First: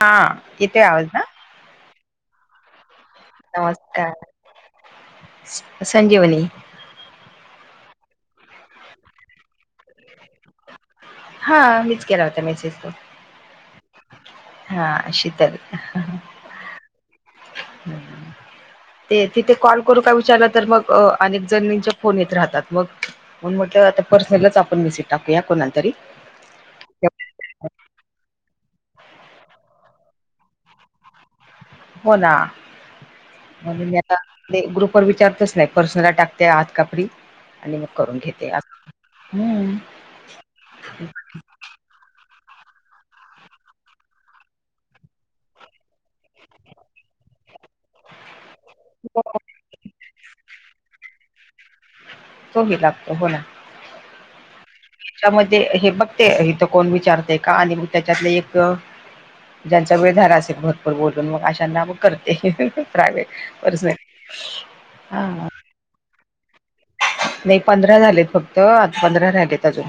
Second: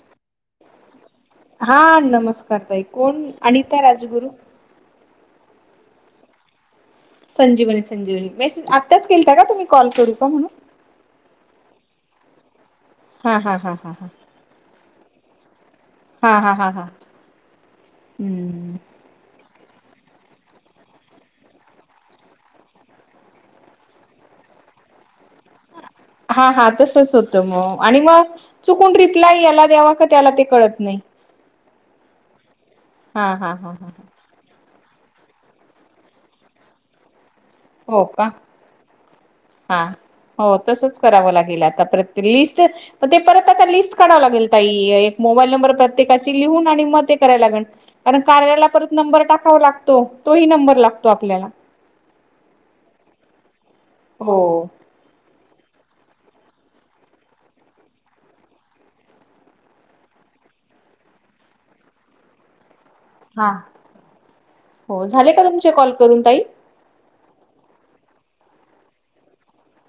हा येते आवाज ना. हा नमस्कार ताई. कोण अनिता नमस्कार राजगुरू स संजीवनी. संजीवनी संजीवनी मेसेज आताच केलता का तुम्ही कॉल करू का म्हणून? हा मीच केला होता मेसेज तो. हा हा हा हा हा. हा शीतल हा हा हा हा हम्म. ते तिथे कॉल करू का विचारलं तर मग अनेक जणींच्या फोन येत राहतात मग मग म्हटलं आता पर्सनलच आपण मेसेज टाकूया कोणा तरी. हा हा तसच होतं मग आणि मग चुकून रिप्लाय याला द्यावा का त्याला ते कळत नाही. हो ना हा हा हा म्हणून ह मी आता ते ग्रुप वर विचारतच नाही पर्सनला टाकते आत कापरी आणि मग हो करून का घेते असं हम्म. हा हो तसंच करावं लागेल आता प्रत लिस्ट मग ते परत आता लिस्ट काढवं लागेल ताई एक मोबाईल नंबर प्रत्येकाची लिहून आणि मग ते कराय लागेल. कारण कार्याला परत नंबर टाकावा लागतो तोही नंबर लागतो आपल्याला. तो ही लागतो हो ना. हो. हेच्यामध्ये हे बघते इथं कोण विचारते का आणि मग त्याच्यातले एक ज्यांचा वेळ झाला असेल भरपूर बोलून मग अशांना मग करते प्रायव्हेट, हा पर्सनली आ हा. चे कॉल करून ताई. नाही पंधरा झालेत फक्त आता पंधरा राहिलेत अजून.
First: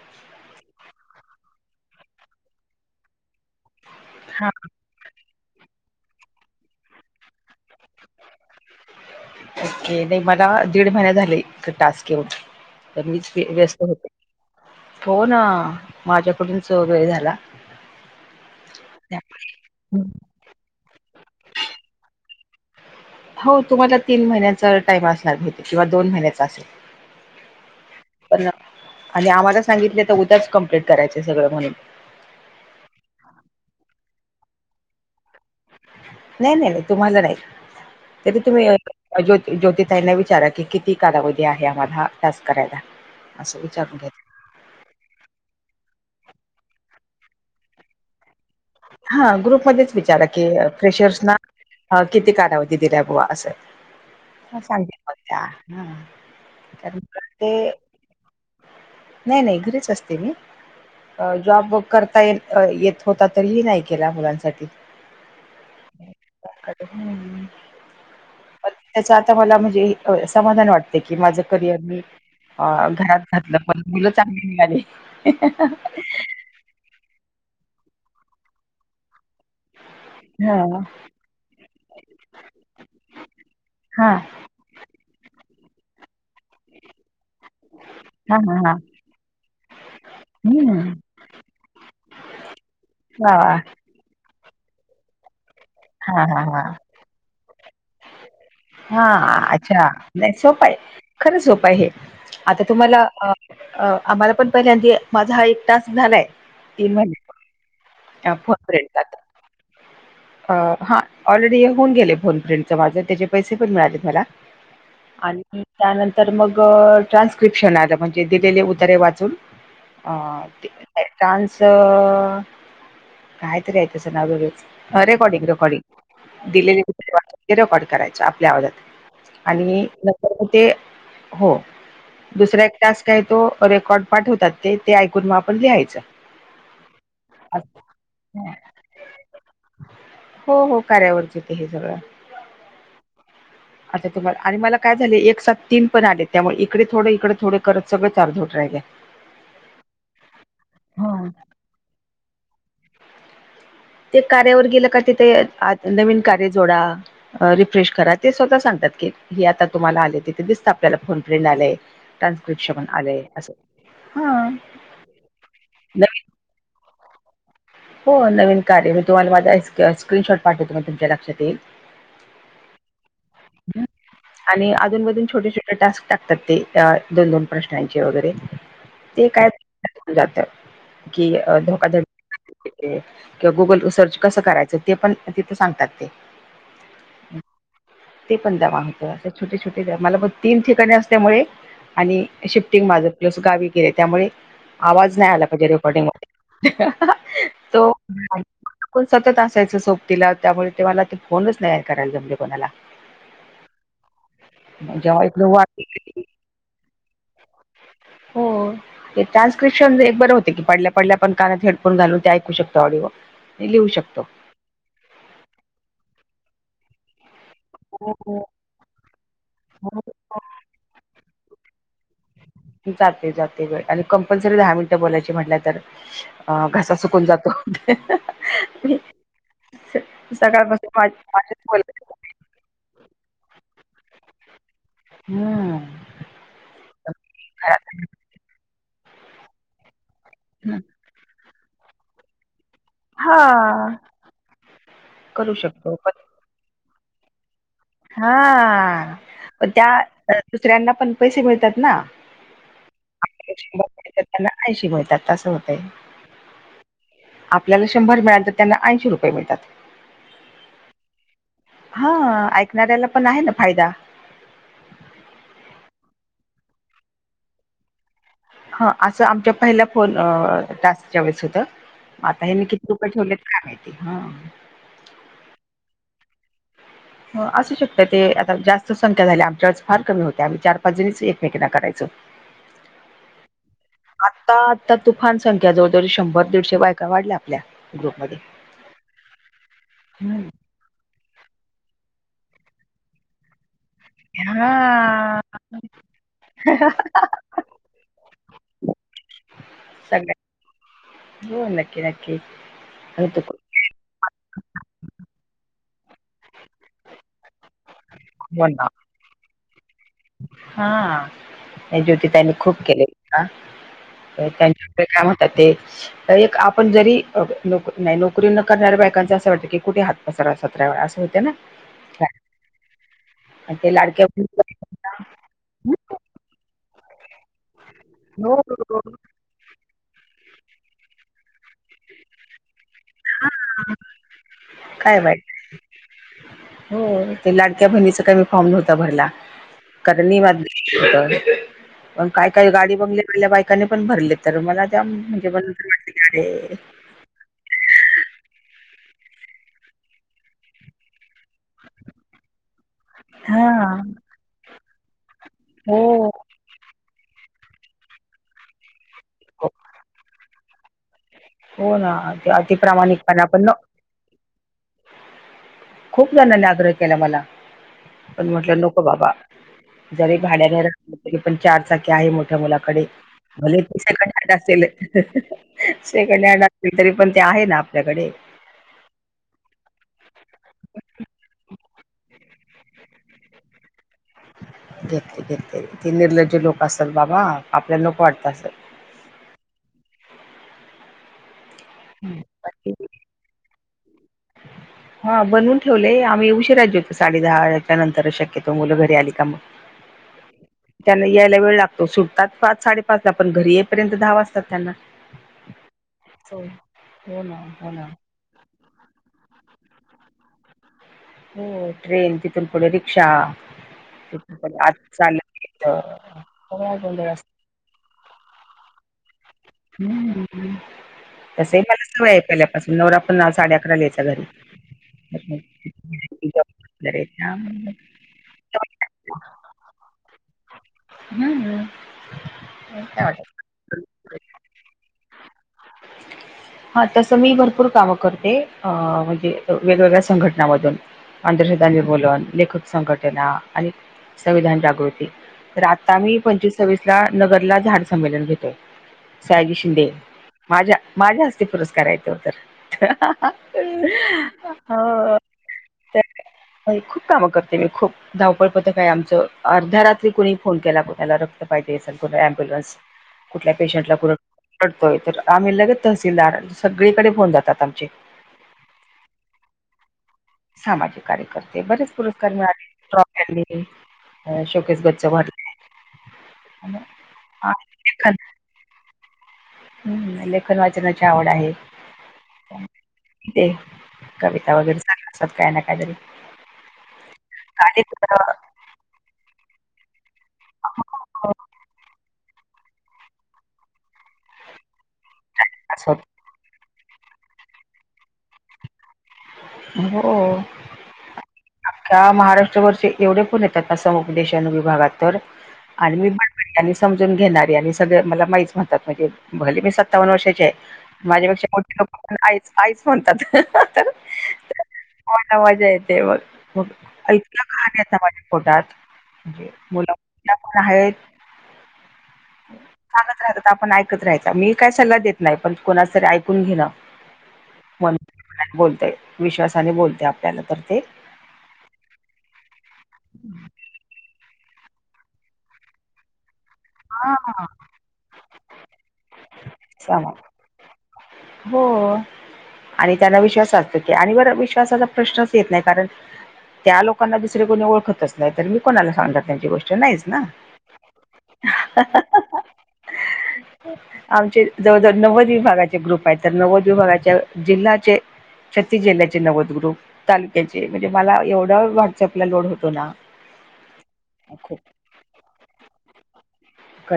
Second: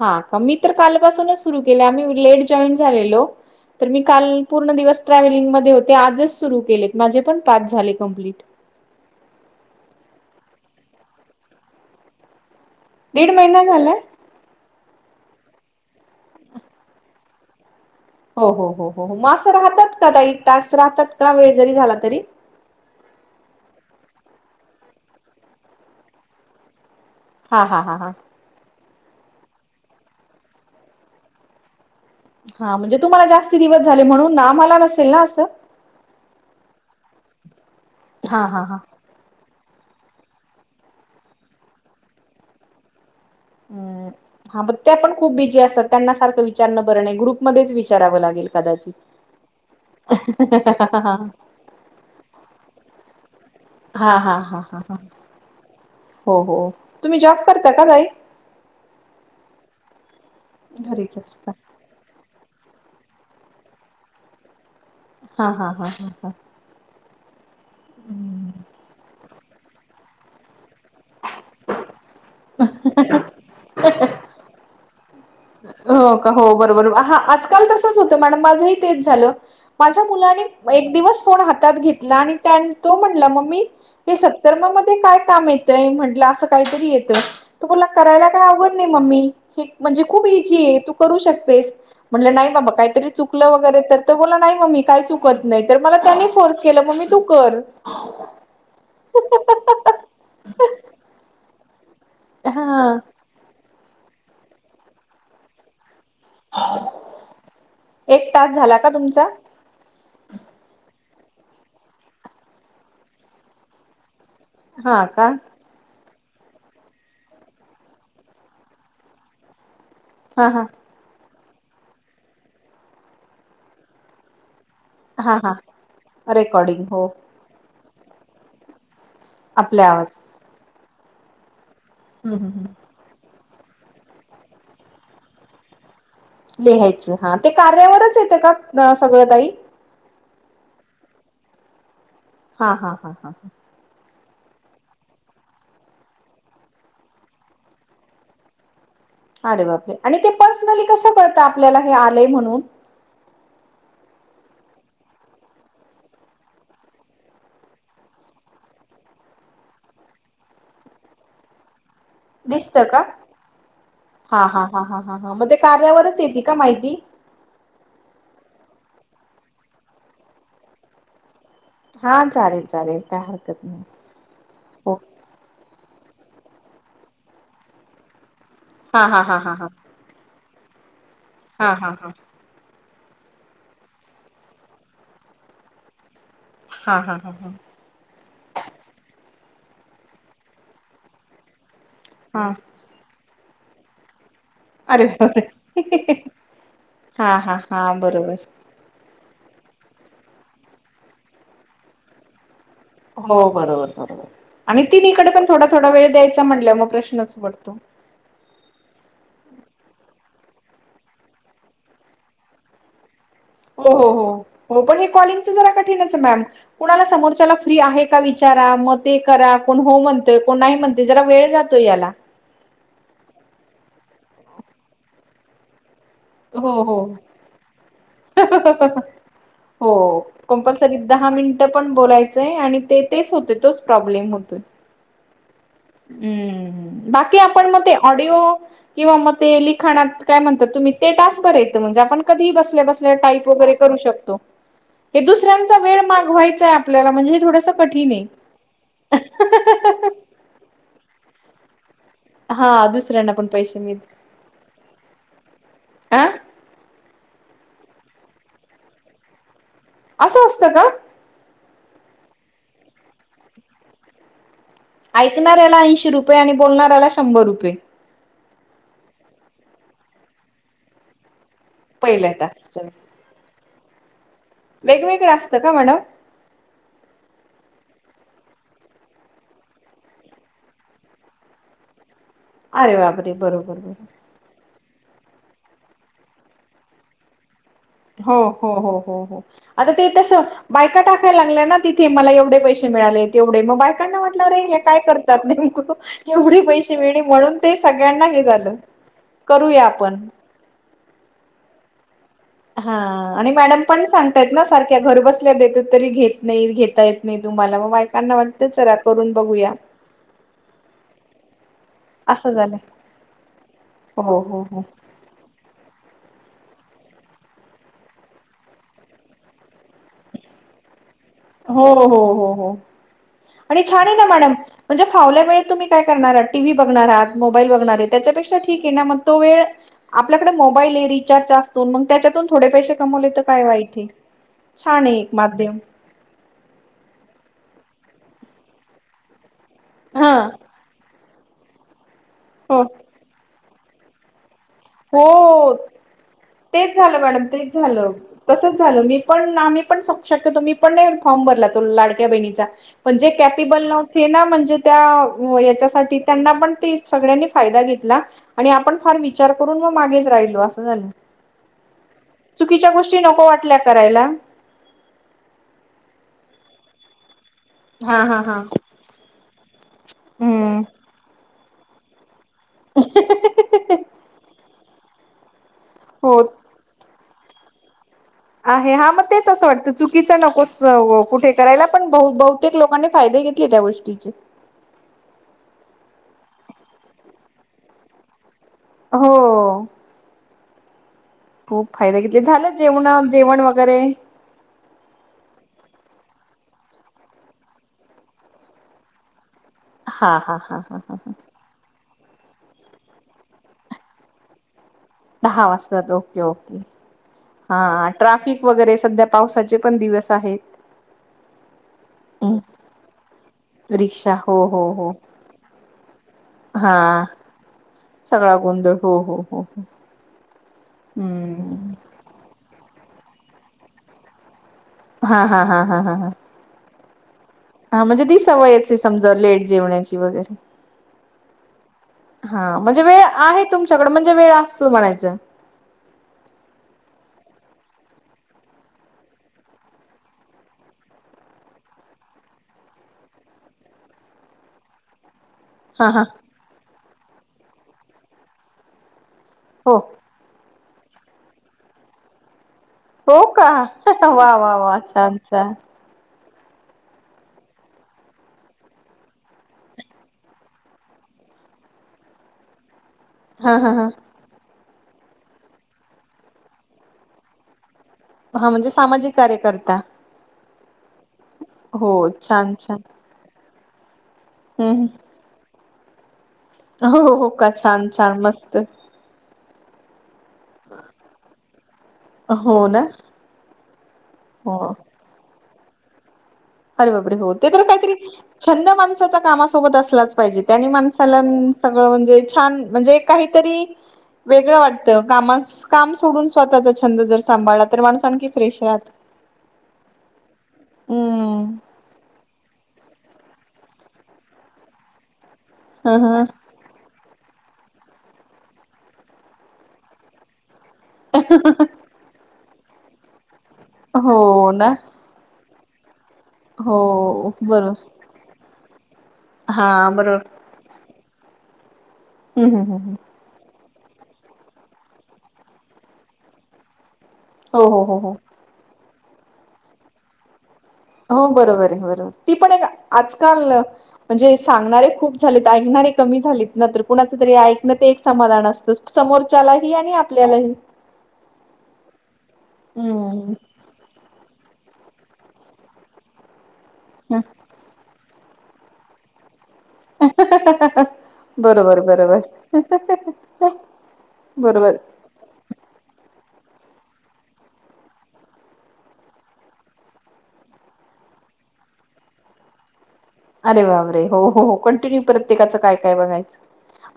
हा का मी तर कालपासूनच सुरू केले आम्ही लेट जॉईन झालेलो तर मी काल हा पूर्ण दिवस ट्रॅव्हलिंग मध्ये होते आजच सुरू केलेत माझे पण पाच झाले कमप्लीट. ओके नाही मला दीड महिना झाले टास्क येऊन तर दीड मीच महिना व्यस्त झालाय? होते. हो ना माझ्याकडूनच वेळ झाला. हो हो हो हो हो म असं राहतात का ताई टास्क राहतात का वेळ जरी झाला तरी? हो तुम्हाला तीन महिन्याचा टाइम असणार भेतीे किंवा दोन महिन्याचा असेल. हा हा हा हा. पण आणि आम्हाला सांगितले तर उद्याच कम्प्लीट करायच सगळं म्हणून. हा म्हणजे तुम्हाला जास्ती दिवस झाले म्हणून नाम्हाला नसेल ना असं? नाही नाही नाही तुम्हाला नाही तरी हा हा तुम्ही हा. ज्यो ज्योतिताईंना विचारा की किती कालावधी आहे आम्हाला टास्क करायला. असं विचारून हम्म. घेत. हा ब ते पण खूप बिजी असतात त्यांना सारखं विचारणं बरं नाही ग्रुपमध्येच विचारावं लागेल. कदाचित. हां ग्रुपमंध्येंध्येचं विचारां की फेशर्स नां. हां किती कालांवधी दिल्यां बुंवा असं. हां हां हा हां सांगेल मग त्या हा हो हो तुम्हीं जॉब करतां कां तांई. नाहीं नाहीं घरीचं असतें मी घरीच असता जॉब वर्क करतां येतं होता. तरीही नाहीं केलां मुलांसाठी. हां हां हां हां हां. हम्मं पंच्यां. तरं मलां म्हंणजे समाभाणं वाटतें माझ्यां करिअर मी घरांत घातलं पणं मुलं चांगली निघाले हो का हो बरोबर हां आजकांल तसंच होतें मॅडम माझंही तेचं झालं माझ्यां मुलांने हा एक दिवसं फोन हातांत घेतलां आणि तो म्हणंला मम्मी हा ते सं तरं मं मध्यें कायं कामं येतंय म्हटलं असं कांहीं तरी येतं करांय हा कां हा आंव हा नाही मम्मी म्हणजे खूंप ई हम्म तू करूं शकतेसं म्हटलं नाहीं कांहीतरी वा चुकलं वा वगैरें तरं बोलां मं कायं चं तूं कां करतं नाहीं तरं मलां हा त्यांनी हा फोर्स हा केलां मंग मम्मी तूं करं. हां अच्छा नाहीं सोपं आहे खरं सोपं आहे हे आतां हा तुम्हांला अं. अं आम्हांला पणं पहिल्यां अधी माझ्यां हां एक टॅक्स झालायं तीनं महिने. एक अ तास झाला का फोेता. [unintelligible] तुमचा हां ऑलरेडी हे होऊनं गेले फोनपिंट माझे त्यांचे पैसे पणं मिळालेतं मलां. हा का आणि त्यांनंतर मंग ट्रान्स्क्रिप्शन आलं म्हणजे दिलेले उदरे वाचूंन. अ हा हा ते चांस. कायं तरी आहे तचं नां हा रेकॉर्डिंग हा रेकॉर्डिंग दिलेली रेकॉर्डिंग हो ते रेकॉर्ड करायचं आपल्यां आवाजांत आणि आपल्या आवाज नंतर मंग ते हो हम्म हम्म दुसरां एक हम्म टास्कं आहे तो रेकॉर्ड पाठं होतातं ते ते ऐकूंन मंग आपणं लिहायचं लिहायचं हां ते असं कार्यावरचं येते हां. कां सगळं तांई हो हो कार्यावरचं येते हे सगळं हां हां हां हां हां आतां तुम्हांला आणि मलां कायं झालं एक सात तीनं पणू आले त्यांमुळे इकडे थोडडे इकडे थोडें करतं सगळं चारजं होतं राहीले अरे बांपरे आणि ते पर्सनली कसं हा. करळतं आपल्यांला हे आलंय म्हणूंन ते कार्यावरं गेलं कां तिथे नवीन कार्य जोडां रिफ्रेश करा ते स्वंतः सांगतातं की हे आतां तुम्हांला आले तिथे दिसतं आपल्यांला फोन फ्रेंड आलायं टान्सक्रिप्श दिसतं पणं आलेय असं हां हां हां हां हां मंग ते कार्यावरचं येते कां माहिती हो नवीन कार्य मी तुम्हांला माझां स्क्रीनशॉट पाठवतो मी तुमच्यां लक्षांत येईल हां चालेल चालेल कायं हरकतं नाहीं आणि अधूंनमधूंन छोटे छोटे टास्कं टाकतांत ते दोन दोन प्रश्नांचे वगैरें हा हा ते हा हा हा कायं जातं कि हा हा धोकाध हा किंवा गुगंल सर्व सर्च कसं करायचं ते पणं तिथं सांगतात ते हां हां हां हां ते पणं दवां होतं असं छोटे छोटे मलां बघं तीनं ठिकाणीं असल्यांमुळें आणि हा शे माझं प्लस गांवी गेल्यां त्यांमुळें अरे आवांज नाहीं आलां पाहिजे रेकॉर्डिंग बापरे वरं हा हा हा तो बरोबर कोणं सततं असायचं सोबतीला त्यामुळें ते मलां ते फोनचं नाहीं करायलां जमले कोणांला हो बरोबर बरोबर आणि ती जेव्हा तीनीकडे पणं इकडे थोडां वाट थोंडां वेळं द्यायचां म्हणल्यां मंग प्रश्नचं पडतो हो ते रान्स्क्रिप्न बरं होते की पडल्यां पडल्यां आपणं कानांत हेडफोन घालूं ते ऐकूं शतो ऑडिओ लिहू हो हो हो शकतो हो पणं हे कॉलिंगचं जरां कठीणचं मॅम कुणांला समोरच्यांला फ्री आहे हो कां विचांरा मंग ते करां कोणं हो म्हणतंय कोणं नाहीं म्हणतं जरां वेंळं जातोय यांला जाते जाते वेळं आणि कंपल्सरी दहा मिनिटं बोलायची म्हंटल्यावर तरं अ हो घासा हो. सुकून जातो. हो सकाळपासून कंपल्सरी माझ दहा माझेच मिनिटं पण बोलत बोलायचंय आणि ते तेच होते तोच प्रॉब्लेम होतो. हम् हम्म बाकी आपण मग ते ऑडिओ किंवा म ते लिखाणात काय म्हणतात तुम्ही ते तास बर येत म्हणजेण कधी बस ब [inaudible] हा करू शकतो पण कठीण आहे. हा पण त्या दुसऱ्यांना पण पैसे मिळतात ना. हा दुसऱ्यांना पण पैसे मिळत त्यांना काशीिकतात तसं होतय. हा आपल्याला शंभर मिळाल तर त्यांना ऐंशी रुपये मिळतात. असं असतं का? हा ऐकणाऱ्याला पण आहे ना फायदा ऐकणाऱ्याला ऐंशी रुपये आणि बोलणाऱ्याला शंभर रुपये. ह असं आमच्या पहिल्या फोन टास्कच्या वेळेस होतं पहिल्या आता हे मी टास्कच्या किती रुपये ठेवले. का मा हा. वेगवेगळं असतं का मॅडम असू शकत ते आता जास्त संख्या झाल्या आमच्यावर फार कमी होते आम्ही चार पाच जणीच एकमेकीांना करायचो. ह अरे बापरे बरोबर बरोबर आता आता तुफान संख्या जवळजवळ शंभर दीडशे वय वाढल्या आपल्या हो ग्रुपमध्ये. हो हो हो हो आता ते तस. बायका टाकाय लागय ना तिथे मलावे पैसे मिळाले तेवढे मग बाय कना म्हटलं रे हे काय हा करतात नाही कु एवढे पैसे मिळणे म्हणून ते सगळ्यांना हे झालं करूया आपण सगळ्या हो नक्की नक्की. हा आणि मॅडम पण सांग. आहेत ना सारख्या घर बसल्या देत तरी घेत नाही घेता येत नाही तुम्हाला मग मायकांना वाटत चला. करून बघूया. हा हे ज्योतीि त्यांनी असं झालं खूप केले का? हो हो हो त्यांच्याक काम ते एक आपण जरी नोक नाही नोकरी न करणाऱ्या बायकांच असं वाटतं की कुठे हात. दसरा सतरा वेळा असे होते ना हो हो हो हो आणि ते छान आहे ना लाडक्या मॅडम म्हणजे फव वेळ तुम्ही काय करणार आात टी व् बघणारहात. मोबाईल बघणार आहे हो त्याच्यापेक्षा ठीक हो, आहे ना हो. मग तो वे आपल्याकडे मोबाईल आहे रिचार्ज असतून मग त्याच्यातून थोडे पैसे तर काय वाईट छान आहे काय एक वाईट माध्यम. हो ते लाडक्या बहिणीच कामी फॉर्म नव्हता भरला. कार हा नि म हो पण काय काय हो गाडी बंगली. पहिल्या बायकाने पण भरले तर मला त्या म्हणजे हो बरट ग. तेच झालं मॅडम ते झालं. तसच झाल मी पण आम्ही पण शक्यतो मी पण नाही फॉर्म भरला तो लाडक्या बहिणीचा म्हणजे हा कॅपेबल नवते ना म्हणजे त्या हो याच्यासाठी त्यांना पण सगळ्यांनी फायदा घेतला आणि आपण फार विचार करून मग मागेच राहिलो असं झालं. हो ना अति चुकीच्या गोष्टी प्रामाणिकपणा नको पण वाटल्या करायला. खूप जणांनी आग्रह केला मला हा हा पण हा. म्हटलं नको बाबा. जरी भाड्याने हम्म. रले तरी पण चार चाकी्या आहे मोठ. मुलाकडे भले त सकट असेल. क हो असल तरी पण ते आहे ना आपल्याकडे. आहे हा मग तेच असं वाटतं चुकीच नकोस कुठे करायला पण ब ब प्रत्येक लोकां फायदे घेतले त्या गोष्टीचे घेत घेतले ते निर्लज्ज लोक असतात बाबा आपल्याला लोक वाटत असल. हो. खूप फायदा घेतले झालं असं जेवणा जेवण वगैरे. [inaudible] हा बनवून ठेवलेय आम्ही उऊशी राजे होतो साडे दहाच्या नंतरच शक्यतो मुलं घरी आली का मग. हा हा हा. ह त्यांना ह यायला वेळ लागत. तो सुटतात पाच साडेपाच ला,, पण घरी येईपर्यंत दहा वाजतात त्यांना. दहा वाजताात, ओके हो ओके,, हो ना हा हो ना. ट्राफिकऽ वगैरे सध्या पावसाचे पण दिवस आहेत. हो ट्रेन, तिथून पुढे रिक्षा,, रिक्षा हो तिथून पुढ हो हो आज लऽ [inaudible] हा सगळा गोंधळ हो हो हो हो. ह तस मला सवय ऐकल्या पाासून नवरा पन्ना साडे अकरा लिहायचा घरी हा हा हा हा हा हा घ हा म्हणजे ती सवयच आहे समजा लेट जेवण्याची वगैरे. हम्म हा म्हणजे वेळ काय आहे तुमच्याकड वाटत म्हणजे वेळ असतो म्हणायचं. [inaudible] हा,, तसं मी भरपूर कामं करते,, अ म्हणजे वेगवेगळ्या संघटनामधून. आंधश्रद्धांचे बोलन,, लेखक संघटना,, आणि संविधान जागृती, तर हा आता हा मी पंचवीस सवीस ला,, नगरला,, झाड संमेलन घेतोय, सायाजी हो शिंदे. माझ्या, माझ्या हस्ते पुरस्कार आहे ते तर. हो का वा वा वा छान हो,, छान खूप कामं करते मी,, खूप. धावपळ पतक हाय आमचं,, अर्ध्या रात्री कोुणी फोन केला, कोणाला रक्त पाहिजे असेल, कोणा अमबुलन्स, कुठल्या हा हा हा पेशंटला पुढऽ पडतोय,, तर आम्ही लगेत तहसीलदार,, सगळीकडे होऊन जातात आमचे. हा, म्हणजे सामाजिक कार्यकर्ता. सामाजिक कार्यकर्ते, बरेच हो पुरस्कार छान मिळाले,, छान ट्रॉ, फॅले शोकेश हम्म गच्च भरले, आणि हो हो, हो, का,, छान छान, मस्त. हम्,, लेखन वाचनाची आवड आहे,,, हो ना ते. कविता हो वगैरे सांगणार असातात,, काय ना काय तरी. अरे बापरे,, हो, ते तर काहीतरी, छंद माणसाचा कामासोबत असलाचऽ पाहिजे,, त्याने माणसाला, सगळं म्हणजे छान, म्हणजे काहीतरीऽ वेगळं वाटतं, कामास, काम सोडून स्वतःचा छंद जर सांभाळला, तर माणूस आणखी फ्रेश राहातऽ हो,, हममम, अख्ख्या महाराष्ट्रा भरचे एवढे फोण येतात ना,, समुप देेशानु विभागात तर,, आणि ह मीऽ ह त्यां समजून घेणारी, आणि सगळे मला म ईच म्हणतात,, म्हणजे भले मी सत्तावन्न वर्षाचे आहे. माझ्यापेक्षा मोठे लोक पण, आईच, आईच म्हणतात. तर हो ना. मला मजा येते मग,, मग हो इतका बरोबर खान येत माझ्याऽ पोटात,, म्हणजे हा बरोबर मुलंठल्या पण आहेत. हम्, हम, हम हम, सांगत राहतात,, आपण ऐकत राहायच,, मी काही सल्ला देत नाही, पण कोणा तरी ऐकून घेणंऽ हो हो, हो, हो बोलते, विश्वासाने बोलते आपल्याला तर तेऽ हो बरोबर,, आहे, बरोबर,, ती पण एक आजकाल, म्हणजेऽ सांगणारे खूप झालेत, ऐकणारे कमी झालेत, न कुणाच तरी हां ऐकन ते एक समाधान असत. समोरच्यालाही आणि सामा आपल्यालाही. हो, आणि त्याना हम्म विश्वास असतो. आणि वर विश्वासाचा प्रश्नच येत नाही, कारण, त्यां लोकांना दुसरे कुणी ओळखत असत. नाही तर मी कोणाला सांगणार त्यांची गोष्ट. नाहीच ना बरोबर बरोबर. आमचे बरोबर जवळ, जवळ नव्वद विभागाचे ग्रुप आहेत, तर नव्वद विभागाच्या जिल्ह्यात जे छत्तीस जिल्ह्याचे नव्वदग्रुप, तालुक्याचे, म्हणजे मला एवढा वाट्सअपला लोड होतो ना. अरे बाबरे हो हो खूप कंटिन्यू प्रत्येकाचं काय काय बघायचं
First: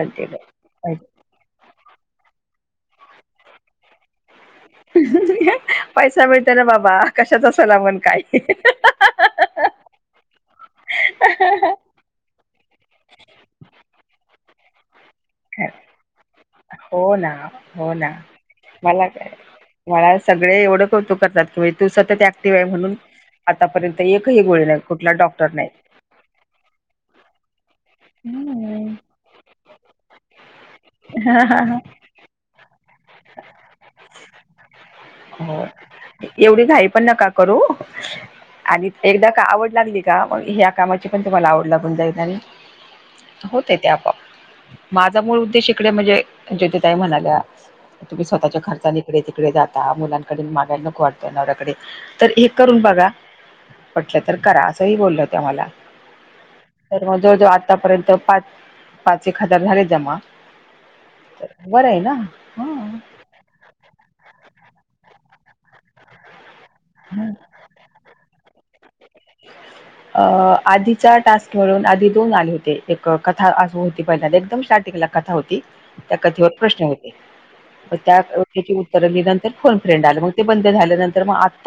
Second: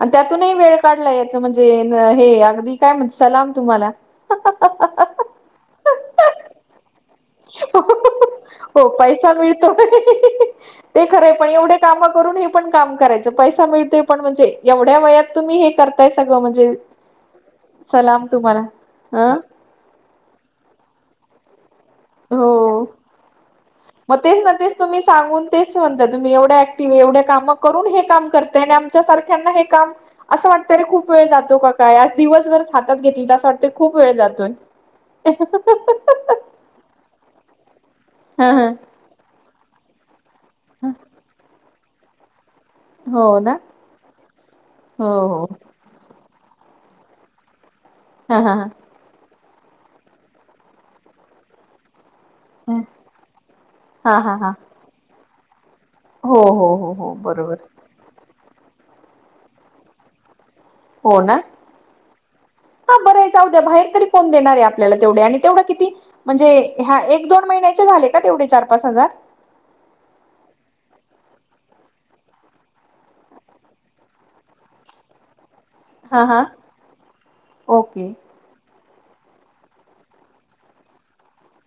आणि त्यातूनही वेळ काढलाय यात म्हणजे हे अगदी काय म्हण सलाम तुम्हाला. पैसा मिळतो ना बाबा. कशाचा सलामन काय हो पैसा मिळतो ते खरं पण एवढे का करून हे पण काम करायच पैसा मिळते पण म्हणजे एवढ्या वयात तुम्ही हे करताय सगळं, म्हणजे, हो ना हो ना सलाम तुम्हाला, मला काय हं मला सगळे एवढं कौतुक करतात. तू सतत ऍक्टिव्ह आहे हो म्हणून, आतापर्यंत एकही गोळी नाही, कुठला डॉक्टर नाही. तुमही एवढ्या ऍक्टिव आहे, एवढ्या काम करून हे करताय, हम्म आमच्या सारख्या ना हे काम, अस वाटते खूप वेळ जातो का काय. दिवसभर हातात घेतली तर असं वाटतय खूप वेळ जातोय. होय, एवढी घाई पण नका करू, हा हा आणि एकदा का आवड लागली का ह्या कामाची पण तुम्हाला आवड लागून जाईल आणि हो ना होते ती आपोआप हो माझा मूळ हो उद्देश तिकडे म्हणजे ज्योतीताई म्हणाल्या तुम्ही हा हा स्वतःच्या हा खर्चा इकडे तिकडे जात मुलांकडे मागायला नको वाढतय नवऱ्याकडे तर हे करून बघा हा पटलं हा तर हा करा असंही बोललं हो ते मला हो हो हो तर हो मग जवळ जवळ बरोबर आतापर्यंत पाच पाच एक हजार झाले जमा. हो ना बरं आहे ना हा ह बरं द्या बाहेर तरी कोण देणार आहे आपल्याला तेवढे आणि तेवढा किती म्हणजे ह्या एक दोन महिन्याचे आले का तेवढे चार पाच हजार. [inaudible] अ आधीच्या टास्क म्हणून आधी दोन आले होते एक कथा होती पहिल्या एकदम स्टार्टिंग ला. कथा होती त्या हा हा कथेवर प्रश्न होते ओके त्या त्याची उत्तर दिली नंतर फोन फ्रेंड आलं मग ते बंद झाल्यानंतर मग आता